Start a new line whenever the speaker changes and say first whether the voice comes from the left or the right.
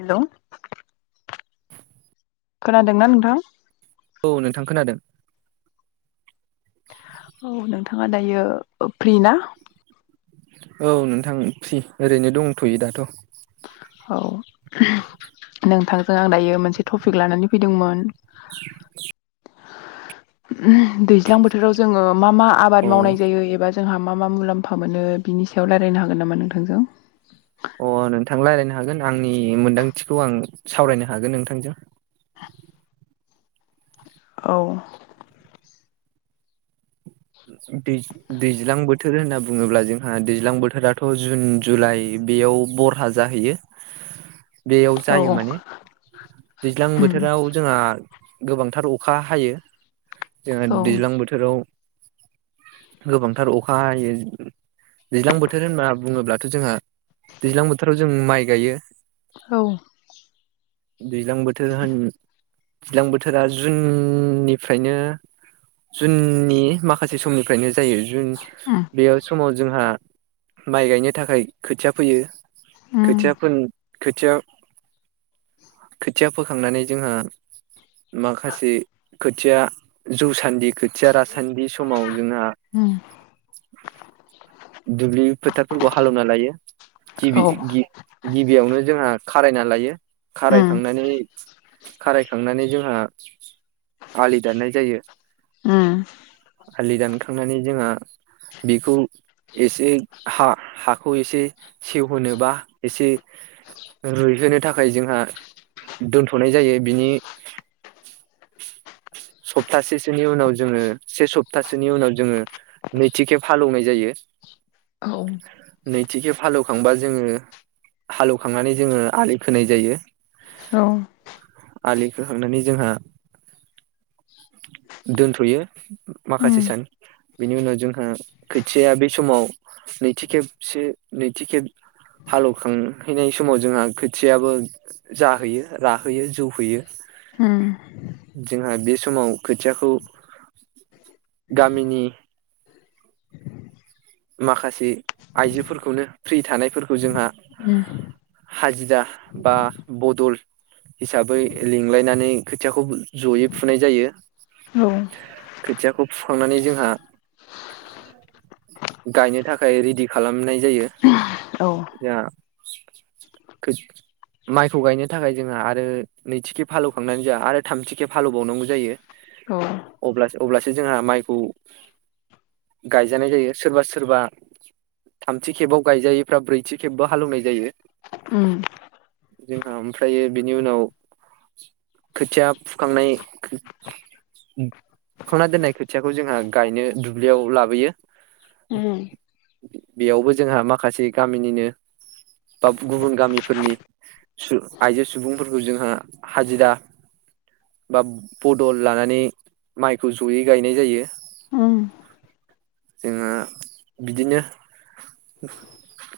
left: हेल' खोनादोंना नोंथां?
right: औ नोंथां खोनादों।
left: औ नों नोंथाङा दायो फ्रि ना?
right: औ नोंथां फ्रि ओरैनो दंथ'यो दाथ'।
left: औ नोंथांजों आं दायो मोनसे टपिक लानानै फैदोंमोन।
right: [unintelligible]
left: दैज्लां बोथोराव जोङो मा मा
right: अ
left: आबाद मावनाय जायो एबा जोंहा मा मा मुलाम्फा मोनो बिनि सायाव रायज्लायनो हागोन नामा नोंथांजों।
right: अ नोंथां रायज्लायनो हागोन आंनि मोन्दांथिखौ आं सावरायनो हागोन नोंथांजों।
left: औ
right: दैज्लां बोथोर होनना बुङोब्ला जोंहा दैज्लां बोथोराथ' जुन जुलाइ बेयाव बरहा जाहैयो बेयाव जायो
left: औ
right: माने दैज्लां
left: उम
right: बोथोराव जोंहा गोबांथार अखा हायो। जोंहा
left: औ
right: दैज्लां बोथोराव गोबांथार अखा हायो दैज्लां बोथोर होनना बुङोब्लाथ' जोंहा दैज्लां बोथोराव जों माइ गायो।
left: औ
right: दैज्लां बोथोर होन दैज्लां बोथोरा जुननिफ्रायनो जुननि माखासे समनिफ्रायनो जायो। जुन
left: उम
right: बे समाव जोंहा माइ गायनो थाखाय खोथिया फैयो।
left: उम
right: खोथियाफोर खुथिया खोथिया फोखांनानै जोंहा माखासे खोथिया जौ सान्दि खो‌थिया रास थान्दि समाव जों हां
left: उम
right: दुबलिथारबो हालोवना लायो। गिबि
left: औ
right: गि गिबियावनो जोंहा खारायना लायो
left: उम
right: खारायखांनानै खारायखांनानै जोंहा आलि दाननाय जायो।
left: उम
right: आलि दानखांनानै जोंहा बेखौ एसे हा हाखौ एसे सेवहोनो बा एसे रुइहोनो थाखाय जोंहा दोनथ'नाय जायो बिनि सप्तासेसोनि उनाव जोङो से सप्तासोनि उनाव जोङो नैथि खेब हाल एवनाय जायो
left: औ
right: नैथि खेब हालौवखांबा जोङो हाल एवखांनानै जोङो आलि खोनाय जायो
left: औ
right: आलि खोखांनानै जोंहा दोनथ'यो माखासे
left: उम
right: सान बिनि उनाव जोंहा खोथियाया बे समाव नैथि खेबसे नैथि खेब हालेवखांहैनाय समाव जोंहा खोथियायाबो जाहैयो राहोयो जौ होयो
left: हुम
right: जोंहा बे समाव खोथियाखौ गामिनि माखासे आइजोफोरखौनो फ्रि थानायफोरखौ जोंहा
left: उम
right: हाजिरा बा बदल हिसाबै लिंलायनानै खोथियाखौ जयै फुनाय जायो।
left: औ
right: खोथियाखौ फुखांनानै जोंहा गायनो थाखाय रेडि खालामनाय जायो
left: औ
right: जों माइखौ गायनो थाखाय जोंहा आरो नैथिखे फालौखांनानै जोंहा आरो थामथिखे फालौबावनांगौ जायो।
left: औ
right: अब्लासो अब्लासो जोंहा माइखौ गायजानाय जायो सोरबा सोरबा थामथि खेबाव गायजायैफ्रा ब्रैथि खेबबो हालेवनाय जायो।
left: उम
right: जोंहा ओमफ्रायो बेनि उनाव खोथिया फुखांनाय फुखांना दोननाय खोथियाखौ जोंहा गायनो दुब्लियाव लाबोयो।
left: उम
right: बेयावबो जोंहा माखासे गामिनिनो बा गुबुन गामिफोरनि आइजो सुबुंफोरखौ जोंहा हाजिरा बा बदल लानानै माइखौ जयै गायनाय जायो।
left: उम
right: जोंङो बिदिनो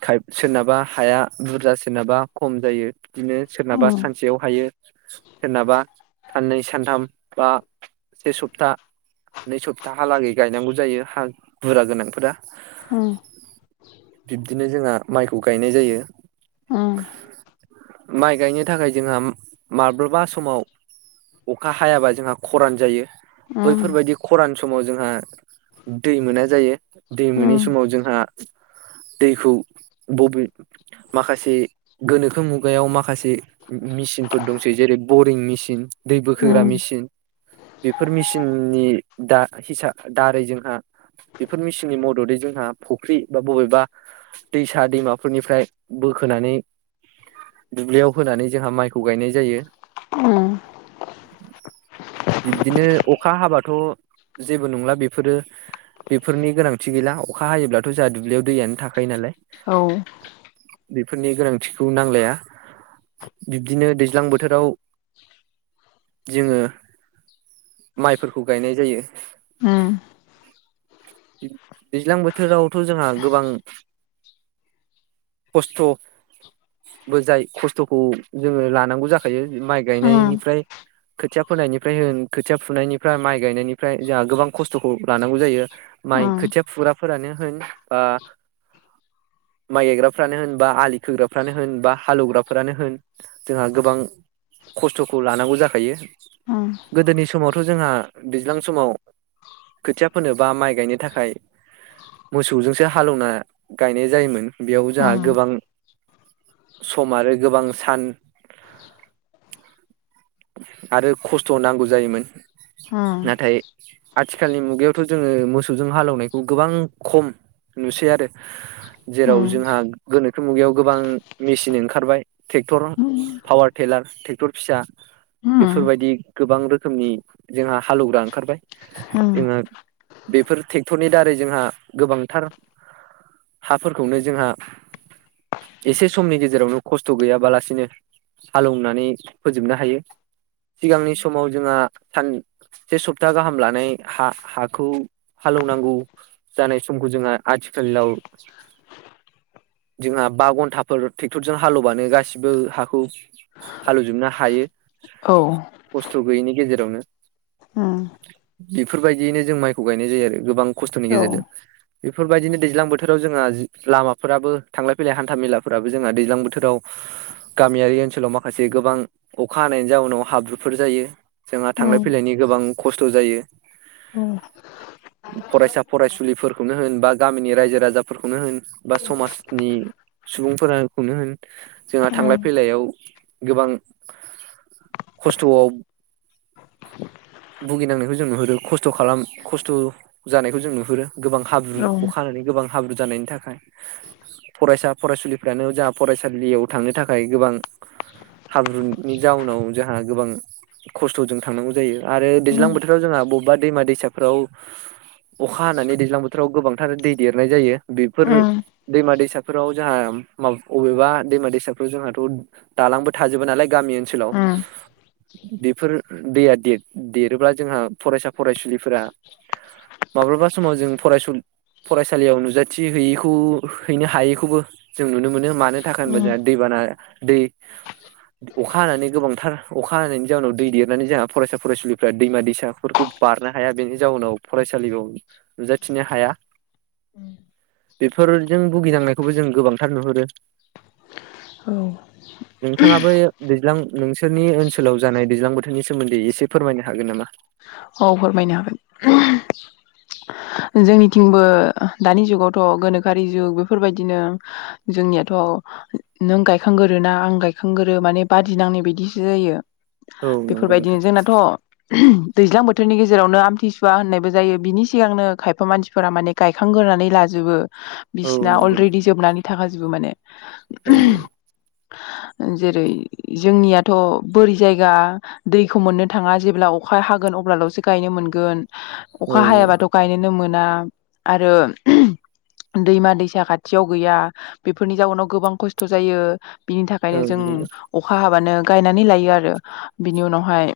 right: खाय सोरनाबा हाया बुरजा सोरनाबा खम जायो। बिदिनो सोरनाबा
left: उम
right: सानसेयाव हायो। सोरनाबा साननै सानथाम बा सेसप्ता नै सप्ताहालागै गायनांगौ जायो हा बुरजा गोनांफोरा।
left: उम
right: बिब्दिनो जोंहा माइखौ गायनाय जायो
left: उम
right: माइ गायनो थाखाय जोंहा माब्लाबा समाव अखा हायाबा जोंहा खरान जायो।
left: उम
right: बैफोरबायदि खरान समाव जोंहा दै मोना जायो। दै मोनि
left: उम
right: समाव जोंहा दैखौ बबे माखासे गोनोखो मुगायाव माखासे मेचिनफोर दंसै जेरै बरिं मेचिन दै
left: औ
right: बोखोग्रा मेसिन बेफोर मेसिननि दा हिसाब दारै जोंहा बेफोर मेसिन नि मददै जोंहा फुख्रि बा बबेबा दैसा दैमाफोरनिफ्राय बोखोनानै दुब्लियाव होनानै जोंहा माइखौ गायनाय जायो। बिब्दिनो अखा हाबाथ जेबो नंला बेफोरो बेफोरनि गोनांथि। थि गैला अखा हायोब्लाथ जाहा दुब्लियाव दैयानो थाखायो नालाय
left: औ
right: बेफोरनि गोनांथिखौ नांलाया बिब्दिनो दैज्लां बोथोराव जोङो माइफोरखौ गायनाय जायो। दैज्लां बोथोरावथ' जोंहा गोबां खस्थबो जाय खस्थखौ जोङो लानांगौ जाखायो माइ गायनायनिफ्राय खोथिया फोनायनिफ्राय होन खोथिया फुनायनिफ्राय माइ गायनायनिफ्राय जोंहा गोबां खस्थखौ लानांगौ जायो। माइ खोथिया फुग्राफोरानो होन बा माइ गायग्राफ्रानो होन बा आलि खोग्राफ्रानो होन बा हालौवग्राफोरानो होन जोंहा गोबां खस्थ'खौ लानांगौ जाखायो गोदोनि समावथ' जोंहा दैज्लां समाव खोथिया फोनो बा माइ गायनो थाखाय मोसौजोंसो हालौवना गायनाय जायोमोन बेयाव जोंहा गोबां सम आरो गोबां सान आरो खस्थ' नांगौ जायोमोन।
left: उम
right: आथिखालनि मुयाव थ जोङो मोसौजों हालौनायखौ गोबां खम नुसै आरो जेराव जोंहा गोनोखो मुगायाव गोबां मेसिन ओंखारबाय ट्रेक्टर पावार टेलार ट्रेक्टर फिसा बेफोरबायदि गोबां रोखोमनि जोंहा हालौवग्रा ओंखारबाय। जोंहा बेफोर ट्रेक्टरनि दारै जोंहा गोबांथार हाफोरखौनो जोंहा एसे समनि गेजेरावनो खस्थ' गैयाबालासिनो हालौनानै फोजोबनो हायो। सिगांनि समाव जोंहा। सान से सप्ता गाहाम लानाय हा हा हाखौ हालौवनांगौ जानाय समखौ जोंहा आथिखालाव जोंहा बा घन्टाफोर ट्रेक्टरजों हालौबानो गासिबो हाखौ हालौजोबनो हायो। खस्थ' गोयैनि गेजेरजों यावनो
left: उम
right: बेफोरबायदियैनो जों माइखौ गायनाय जायो आरो गोबां खस्थनि गेजेरजों। बेफोरबायदिनो दैज्लां बोथोराव जोंहा लामाफोराबो थांलाय फैलाय हान्था मेलाफोराबो जोंहा दैज्लां बोथोराव गामियारि ओनसोलाव माखासे गोबां अखा हानायनि जाउनाव हाब्रुफोर जायो। जोंहा थांलाय फैलायनि गोबां खस्थ' जायो।
left: औ
right: फरायसा फरायसुलिफोरखौनो होन बा गामिनि रायजो राजाफोरखौनो होन बा समाजनि सुबुंफोरखौनो होन जोंहा थांलाय फैलायाव गोबां खस्थ'आव भुगिनांनायखौ जों नुबोदों खस्थ' खालाम खस्थ' जानायखौ जों नुहुरो। गोबां हाब्रु अखा हानानै गोबां। हाब्रु जानायनि थाखाय फरायसा फरायसुलिफ्रानो जोंहा फरायसालियाव थांनो थाखाय गोबां हाब्रुनि जाउनाव जोंहा गोबां खस्थ'जों थांनांगौ जायो आरो दैज्लां बोथोराव जोंहा बबेबा दैमा-दैसा। औ अखा हानानै दैज्लां बोथोराव गोबांथार दै देरनाय जायो बेफोर दैमा दैसाफोराव जोंहा म अबेबा दैमा दैसाफ्राव जोंहाथ' दालांबो थाजोबा नालाय। गामि ओनसोलाव बेफोर दैया दे- देरोब्ला जोंहा फरायसा फरायसुलिफोरा माब्लाबा समाव जों फरायसु फरायसालियाव नुजाथि हैयैखौ हैनो हायैखौबो जों नुनो मोनो। मानो थाखाय होनबा दै बाना दै अखा हानानै गोबांथार अखा हानायनि जाउनाव दै देरनानै जोंहा फरायसा फरायसुलिफ्रा दैमा दैसाफोरखौ बारनो हाया बेनो जाउनाव फरायसालियाव नुजाथिनो हाया बेफोरजों भुगिनांनायखौबो जों गोबांथार नुहुरो।
left: औ
right: नोंथाङाबो दैज्लां नोंसोरनि ओनसोलाव जानाय दैज्लां बोथोरनि सोमोन्दै एसे फोरमायनो हागोन नामा?
left: औ फोरमायनो हागोन जोंनिथिंबो दानि जुगावथ' गोनोखोआरि जुग बेफोरबायदिनो जोंनियाथ' नों गायखांगोरोना आं गायखांगोरो माने बादि नांनाय बायदिसो जायो।
right: औ नंगौ
left: बेफोरबायदिनो
right: नोंथां
left: जोंनाथ'। दैज्लां बोथोरनि गेजेरावनो आमथिसुवा होननायबो जायो बिनि सिगांनो खायफा मानसिफोरा माने गायखांग्रोनानै लाजोबो। बिसिना अलरेडि जोबनानै थाखाजोबो माने।
right: उम
left: जेरै जोंनियाथ' बोरि जायगा दैखौ मोननो थाङा जेब्ला अखा हाग गोन अब्लाल'सो गायनो मोनगोन।
right: औ
left: अखा हायाबाथ' गायनोनो मोन ना आरो दैमा दैसा खाथियाव गैया बेफोरनि जाउनाव गोबां खस्थ' जायो। बिनि थाखायनो जों अखा मा होनो गायनानै लायो आरो बिनि उनावहाय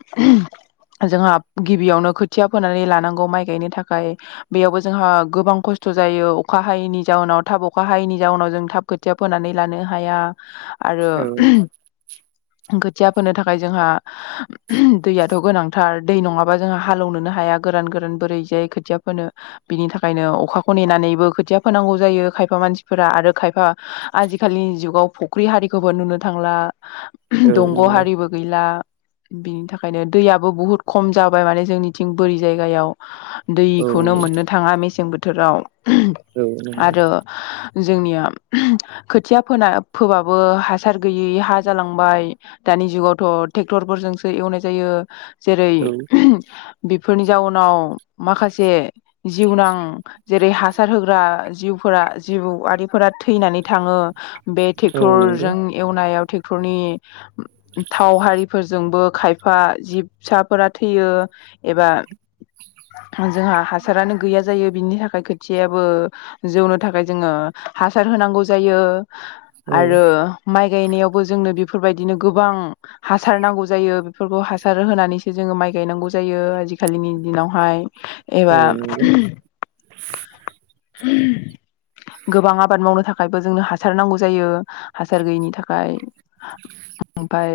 left: जोंहा गिबियावनो खोथिया फोनानै लानांगौ माइ गायनो थाखाय बेयावबो जोंहा गोबां खस्थ' जायो अखा हायैनि जाउनाव थाब अखा हायैनि जाउनाव जों थाब खोथिया फोनानै लानो हाया। आरो खोथिया फोनो थाखाय जोंहा दैयाथ' गोनांथार। दै नङाबा जोंहा हालौवनोनो हाया गोरान गोरान बोरै जाय खोथिया फोनो बिनि थाखायनो अखाखौ नेनानैबो खोथिया फोनांगौ जायो खायफा मानसिफोरा आरो खायफा आजिखालिनि जुगाव फुख्रि हारिखौबो नुनो थांला।
right: औ
left: दंग'
right: नंगौ
left: हारिबो गैला। बिनि थाखायनो दैयाबो बहुत खम जाबाय माने जोंनिथिं बोरि जायगायाव।
right: औ
left: दैखौनो मोननो थाङा मेसें बोथ‌ थोराव [unintelligible]
right: औ नंगौ औ
left: आरो जोंनिया खोथिया फोना फोबाबो हासार गैयै हा जालांबाय दानि जुगावथ' टेक्टरफोरजोंसो एवनाय जायो जेरै [unintelligible] बेफोरनि जाउनाव माखासे जिउनां जेरै हासार होग्रा जिउफोरा जिउफोरा आरिफोरा थैनानै थाङो। बे
right: नंगौ
left: ट्रेक्टरजों एवनायाव टेक टरनि थाव हारिफोरजोंबो खायफा जिब फिसाफोरा थैयो एबा जोंहा हासारानो गैया जायो बिनि थाखाय थियाबो जौनो थाखाय जोङो हासार होनांगौ जायो।
right: औ
left: आरो
right: औ
left: माइ गायनायावबो जोंनो बेफोरबायद बिदिनो गोबां हासार नांगौ जायो फोरखौ हासार होनानैसो जोङो माइ गायनांगौ जायो आजिखालिनि दिनावहाय
right: नंगौ औ
left: एबा
right: नंगौ
left: [unintelligible] गोबां आबाद मावनो थाखायबो जोंनो हासार हासार गैयिनि थाखाय ओमफाय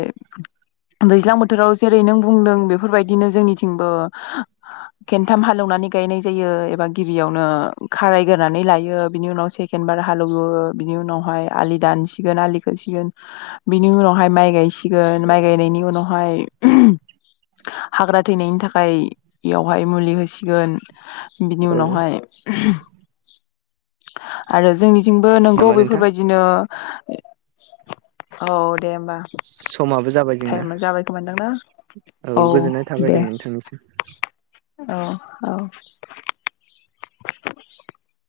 left: दैज्लां बोथोराव‌ जेरै नों बुंदों बेफोरबायदिनो जोंनिथिंबो खेनथाम हालौनानै गायनाय जायो एबा गिबियावनो खारायग्रानै लायो बिनि उनाव सेकेन्द बार हालौवो बिनि उनावहाय आलि दानसिगोन आलिखोसिगोन बिनि उनावहाय माइ गायसि गोन माइ गायनायनि उनाव हाय हाग्रा थैनायनि थाखाय बेयावहाय मुलि होसिगोन‌ बिनि
right: औ
left: उनावहाय [unintelligible] आरो जोंनि‌ थिंबो नोंगौ
right: नामा नोंथां
left: बेफोरबायदिनो औ दे होमबा
right: समाबो जाबाय जोंना
left: टाइमा जाबाय खोमादां ना
right: औ गोजोननाय थाबाय दे नोंथांनिसिम।
left: औ औ [unintelligible]